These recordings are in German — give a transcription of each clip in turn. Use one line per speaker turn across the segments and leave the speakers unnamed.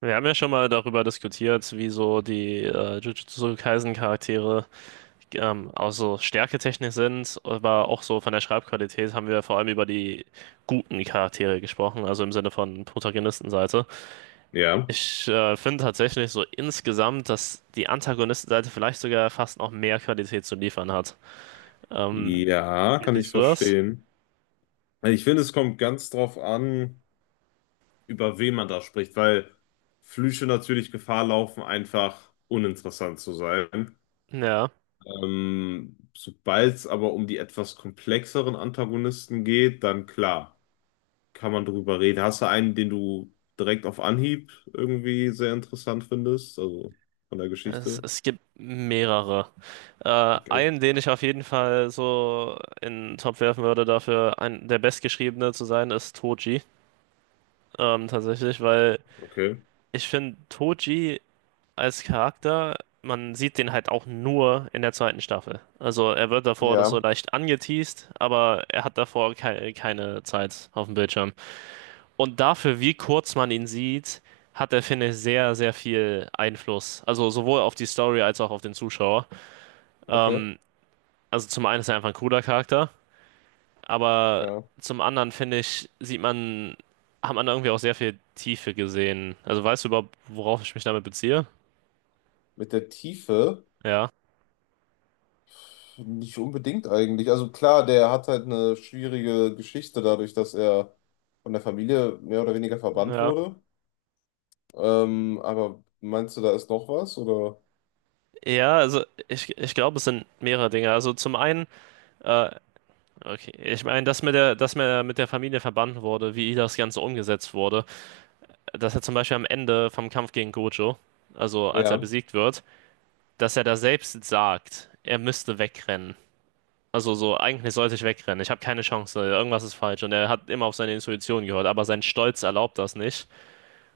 Wir haben ja schon mal darüber diskutiert, wie so die Jujutsu Kaisen Charaktere auch so stärketechnisch sind, aber auch so von der Schreibqualität haben wir vor allem über die guten Charaktere gesprochen, also im Sinne von Protagonistenseite.
Ja,
Ich finde tatsächlich so insgesamt, dass die Antagonistenseite vielleicht sogar fast noch mehr Qualität zu liefern hat. Ähm,
ja,
wie
kann ich
siehst du das?
verstehen. Also ich finde, es kommt ganz drauf an, über wen man da spricht, weil Flüche natürlich Gefahr laufen, einfach uninteressant zu sein.
Ja.
Sobald es aber um die etwas komplexeren Antagonisten geht, dann klar, kann man drüber reden. Hast du einen, den du direkt auf Anhieb irgendwie sehr interessant findest? Also von der
Es,
Geschichte?
es gibt mehrere. Äh,
Okay,
einen, den ich auf jeden Fall so in den Topf werfen würde, dafür ein, der Bestgeschriebene zu sein, ist Toji. Tatsächlich, weil
okay.
ich finde, Toji als Charakter, man sieht den halt auch nur in der zweiten Staffel. Also er wird davor das so
Ja,
leicht angeteased, aber er hat davor keine Zeit auf dem Bildschirm. Und dafür, wie kurz man ihn sieht, hat er, finde ich, sehr, sehr viel Einfluss. Also sowohl auf die Story als auch auf den Zuschauer.
okay,
Ähm, also zum einen ist er einfach ein cooler Charakter, aber
ja.
zum anderen finde ich, sieht man, hat man da irgendwie auch sehr viel Tiefe gesehen. Also weißt du überhaupt, worauf ich mich damit beziehe?
Mit der Tiefe.
Ja,
Nicht unbedingt eigentlich. Also klar, der hat halt eine schwierige Geschichte dadurch, dass er von der Familie mehr oder weniger verbannt
ja.
wurde. Aber meinst du, da ist noch was? Oder?
Ja, also ich glaube, es sind mehrere Dinge. Also zum einen, äh, okay, ich meine, dass mit der, dass mir mit der Familie verbannt wurde, wie das Ganze umgesetzt wurde, dass er zum Beispiel am Ende vom Kampf gegen Gojo, also als er
Ja,
besiegt wird, dass er da selbst sagt, er müsste wegrennen. Also so, eigentlich sollte ich wegrennen. Ich habe keine Chance. Irgendwas ist falsch. Und er hat immer auf seine Intuition gehört, aber sein Stolz erlaubt das nicht.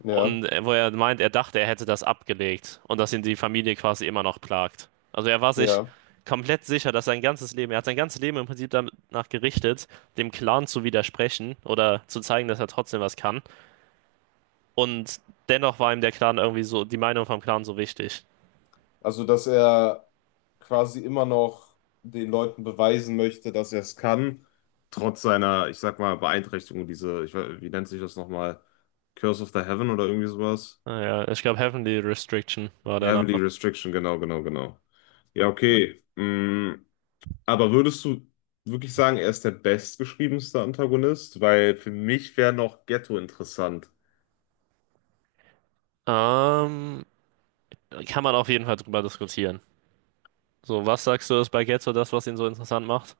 ja,
Und wo er meint, er dachte, er hätte das abgelegt und dass ihn die Familie quasi immer noch plagt. Also er war sich
ja.
komplett sicher, dass sein ganzes Leben, er hat sein ganzes Leben im Prinzip danach gerichtet, dem Clan zu widersprechen oder zu zeigen, dass er trotzdem was kann. Und dennoch war ihm der Clan irgendwie so, die Meinung vom Clan so wichtig.
Also, dass er quasi immer noch den Leuten beweisen möchte, dass er es kann, trotz seiner, ich sag mal, Beeinträchtigung, diese, ich, wie nennt sich das nochmal? Curse of the Heaven oder irgendwie sowas?
Naja, ich glaube, Heavenly Restriction war der
Heavily
Name.
Restriction, genau. Ja, okay. Mm, Aber würdest du wirklich sagen, er ist der bestgeschriebenste Antagonist? Weil für mich wäre noch Ghetto interessant.
Ähm, kann man auf jeden Fall drüber diskutieren. So, was sagst du, ist bei Getzo das, was ihn so interessant macht?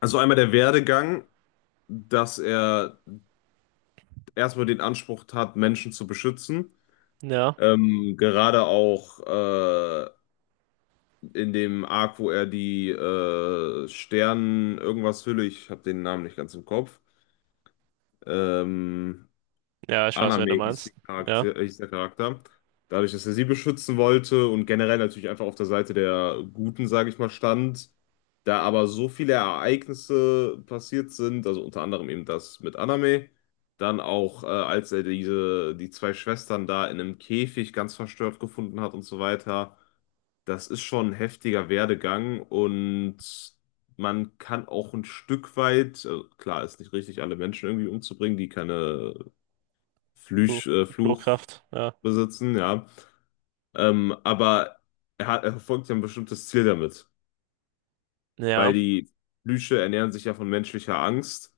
Also einmal der Werdegang, dass er erstmal den Anspruch hat, Menschen zu beschützen.
Ja.
Gerade auch in dem Arc, wo er die Stern irgendwas Hülle, ich habe den Namen nicht ganz im Kopf, ähm,
Ja, ich weiß, wen
Aname
du
hieß,
meinst. Ja.
Hieß der Charakter. Dadurch, dass er sie beschützen wollte und generell natürlich einfach auf der Seite der Guten, sage ich mal, stand, da aber so viele Ereignisse passiert sind, also unter anderem eben das mit Aname, dann auch, als er die zwei Schwestern da in einem Käfig ganz verstört gefunden hat und so weiter, das ist schon ein heftiger Werdegang, und man kann auch ein Stück weit, klar, ist nicht richtig, alle Menschen irgendwie umzubringen, die keine
Flo-
Fluch
Flugkraft. Ja.
besitzen, ja. Aber er hat, er verfolgt ja ein bestimmtes Ziel damit, weil
Ja.
die Flüche ernähren sich ja von menschlicher Angst.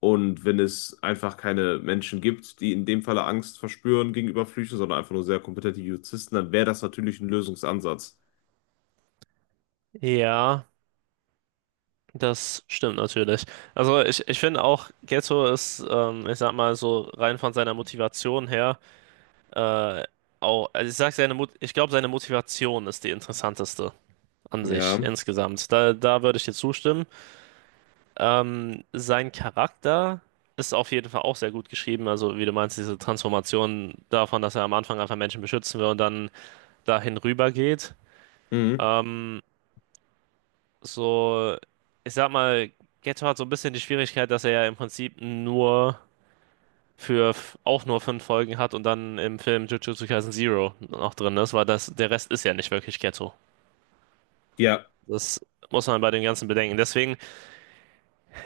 Und wenn es einfach keine Menschen gibt, die in dem Falle Angst verspüren gegenüber Flüchen, sondern einfach nur sehr kompetente Juristen, dann wäre das natürlich ein Lösungsansatz.
Ja. Das stimmt natürlich. Also ich finde auch, Getzo ist, ich sag mal so rein von seiner Motivation her, äh, auch, also ich sag seine Mut, ich glaube, seine Motivation ist die interessanteste an sich
Ja.
insgesamt. Da würde ich dir zustimmen. Sein Charakter ist auf jeden Fall auch sehr gut geschrieben. Also, wie du meinst, diese Transformation davon, dass er am Anfang einfach Menschen beschützen will und dann dahin rüber geht.
Mhm.
Ähm, so, ich sag mal, Geto hat so ein bisschen die Schwierigkeit, dass er ja im Prinzip nur für auch nur 5 Folgen hat und dann im Film Jujutsu Kaisen Zero noch drin ist, weil das, der Rest ist ja nicht wirklich Geto.
Ja.
Das muss man bei dem Ganzen bedenken. Deswegen.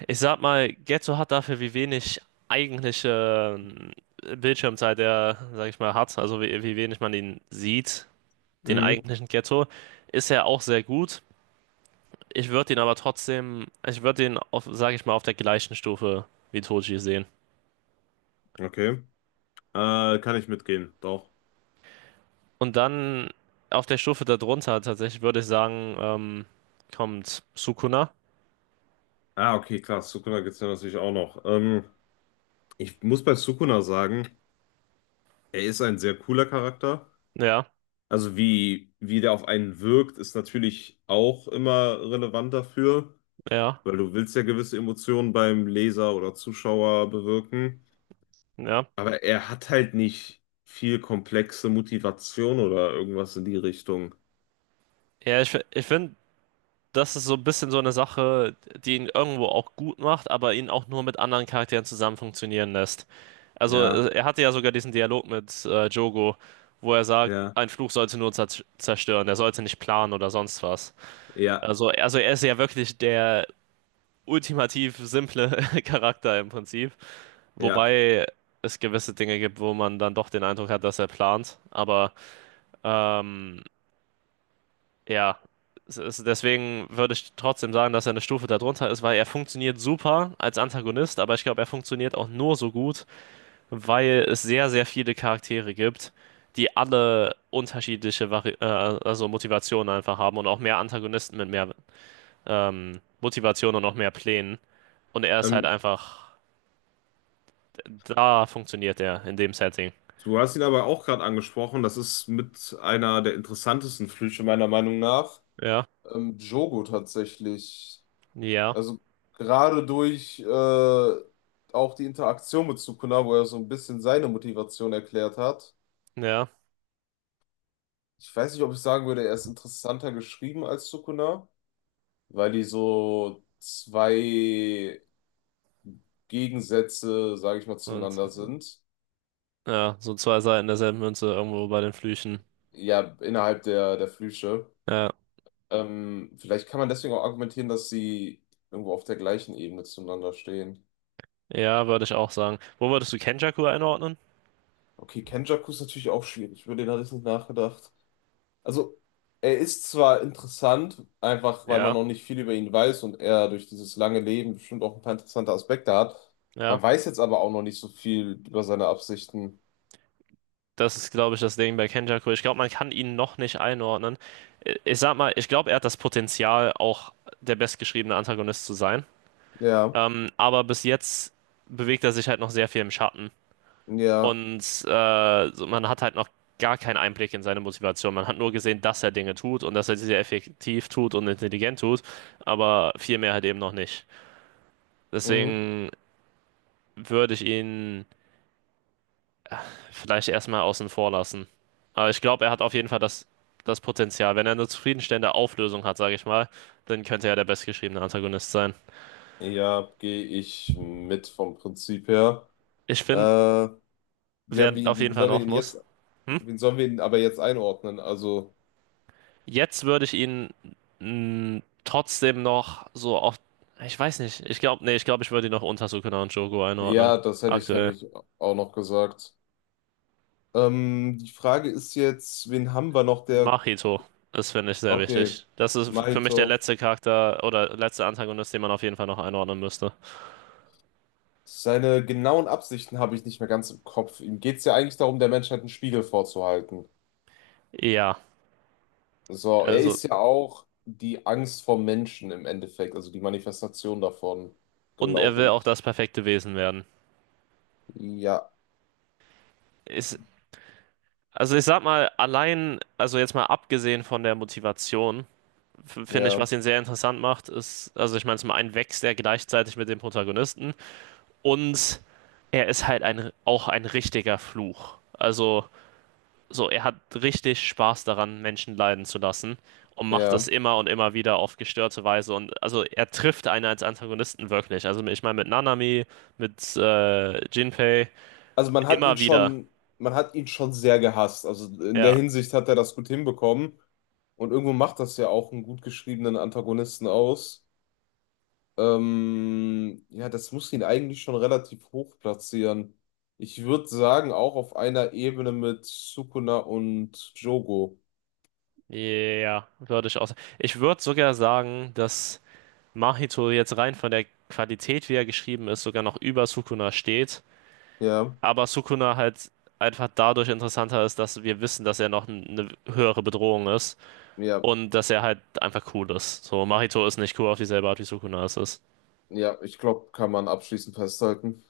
Ich sag mal, Getzo hat dafür, wie wenig eigentliche Bildschirmzeit er, sag ich mal, hat, also wie, wie wenig man ihn sieht, den
Mhm.
eigentlichen Getzo, ist er auch sehr gut. Ich würde ihn aber trotzdem, ich würde ihn, auf, sag ich mal, auf der gleichen Stufe wie Toji sehen.
Okay. Kann ich mitgehen, doch.
Und dann auf der Stufe darunter tatsächlich würde ich sagen, kommt Sukuna.
Ah, okay, klar. Sukuna gibt es ja natürlich auch noch. Ich muss bei Sukuna sagen, er ist ein sehr cooler Charakter.
Ja,
Also wie, wie der auf einen wirkt, ist natürlich auch immer relevant dafür,
ja,
weil du willst ja gewisse Emotionen beim Leser oder Zuschauer bewirken.
ja.
Aber er hat halt nicht viel komplexe Motivation oder irgendwas in die Richtung.
Ja, ich finde, das ist so ein bisschen so eine Sache, die ihn irgendwo auch gut macht, aber ihn auch nur mit anderen Charakteren zusammen funktionieren lässt. Also
Ja,
er hatte ja sogar diesen Dialog mit Jogo, wo er sagt,
ja,
ein Fluch sollte nur zerstören, er sollte nicht planen oder sonst was.
ja,
Also er ist ja wirklich der ultimativ simple Charakter im Prinzip.
ja.
Wobei es gewisse Dinge gibt, wo man dann doch den Eindruck hat, dass er plant. Aber ähm, Ja, es ist, deswegen würde ich trotzdem sagen, dass er eine Stufe darunter ist, weil er funktioniert super als Antagonist, aber ich glaube, er funktioniert auch nur so gut, weil es sehr, sehr viele Charaktere gibt, die alle unterschiedliche Vari also Motivationen einfach haben und auch mehr Antagonisten mit mehr Motivation und auch mehr Plänen. Und er ist halt
Ähm,
einfach, da funktioniert er in dem Setting.
du hast ihn aber auch gerade angesprochen. Das ist mit einer der interessantesten Flüche meiner Meinung nach.
Ja,
Jogo tatsächlich.
ja,
Also gerade durch auch die Interaktion mit Sukuna, wo er so ein bisschen seine Motivation erklärt hat.
ja.
Ich weiß nicht, ob ich sagen würde, er ist interessanter geschrieben als Sukuna, weil die so zwei Gegensätze, sage ich mal,
Und
zueinander sind.
ja, so zwei Seiten derselben Münze irgendwo bei den Flüchen.
Ja, innerhalb der Flüche.
Ja.
Vielleicht kann man deswegen auch argumentieren, dass sie irgendwo auf der gleichen Ebene zueinander stehen.
Ja, würde ich auch sagen. Wo würdest du Kenjaku einordnen?
Okay, Kenjaku ist natürlich auch schwierig. Über den hatte ich nicht nachgedacht. Also, er ist zwar interessant, einfach weil man
Ja,
noch nicht viel über ihn weiß und er durch dieses lange Leben bestimmt auch ein paar interessante Aspekte hat.
ja.
Man weiß jetzt aber auch noch nicht so viel über seine Absichten.
Das ist, glaube ich, das Ding bei Kenjaku. Ich glaube, man kann ihn noch nicht einordnen. Ich sag mal, ich glaube, er hat das Potenzial, auch der bestgeschriebene Antagonist zu sein.
Ja,
Aber bis jetzt bewegt er sich halt noch sehr viel im Schatten.
ja,
Und so, man hat halt noch gar keinen Einblick in seine Motivation. Man hat nur gesehen, dass er Dinge tut und dass er sie sehr effektiv tut und intelligent tut. Aber viel mehr halt eben noch nicht.
mhm.
Deswegen würde ich ihn. Vielleicht erstmal außen vor lassen. Aber ich glaube, er hat auf jeden Fall das Potenzial. Wenn er eine zufriedenstellende Auflösung hat, sage ich mal, dann könnte er der bestgeschriebene Antagonist sein.
Ja, gehe ich mit vom Prinzip her.
Ich finde,
Äh, ja,
wer auf jeden
wie
Fall
sollen wir
noch
ihn
muss.
jetzt,
Hm?
wen sollen wir ihn aber jetzt einordnen? Also,
Jetzt würde ich ihn trotzdem noch so auf. Ich weiß nicht. Ich glaube, ich würde ihn noch unter Sukuna und Jogo einordnen.
ja, das hätte ich
Aktuell.
nämlich auch noch gesagt. Die Frage ist jetzt, wen haben wir noch, der,
Mahito ist, finde ich, sehr
okay,
wichtig. Das ist für mich der
Mahito.
letzte Charakter oder letzte Antagonist, den man auf jeden Fall noch einordnen müsste.
Seine genauen Absichten habe ich nicht mehr ganz im Kopf. Ihm geht es ja eigentlich darum, der Menschheit einen Spiegel vorzuhalten.
Ja,
So, er
also.
ist ja auch die Angst vor Menschen im Endeffekt, also die Manifestation davon,
Und er
glaube
will auch
ich.
das perfekte Wesen werden.
Ja,
Ist, also ich sag mal, allein, also jetzt mal abgesehen von der Motivation, finde ich,
ja,
was ihn sehr interessant macht, ist, also ich meine, zum einen wächst er gleichzeitig mit dem Protagonisten und er ist halt ein, auch ein richtiger Fluch. Also so, er hat richtig Spaß daran, Menschen leiden zu lassen und macht es
ja.
immer und immer wieder auf gestörte Weise. Und also er trifft einen als Antagonisten wirklich. Also ich meine, mit Nanami, mit Jinpei,
Also man hat ihn
immer wieder.
schon, Man hat ihn schon sehr gehasst. Also in der
Ja.
Hinsicht hat er das gut hinbekommen. Und irgendwo macht das ja auch einen gut geschriebenen Antagonisten aus. Ja, das muss ihn eigentlich schon relativ hoch platzieren. Ich würde sagen, auch auf einer Ebene mit Sukuna und Jogo.
Ja, würde ich auch sagen. Ich würde sogar sagen, dass Mahito jetzt rein von der Qualität, wie er geschrieben ist, sogar noch über Sukuna steht.
Ja,
Aber Sukuna halt einfach dadurch interessanter ist, dass wir wissen, dass er noch eine höhere Bedrohung ist
ja,
und dass er halt einfach cool ist. So, Mahito ist nicht cool auf dieselbe Art, wie Sukuna es ist.
ja, ich glaube, kann man abschließend festhalten.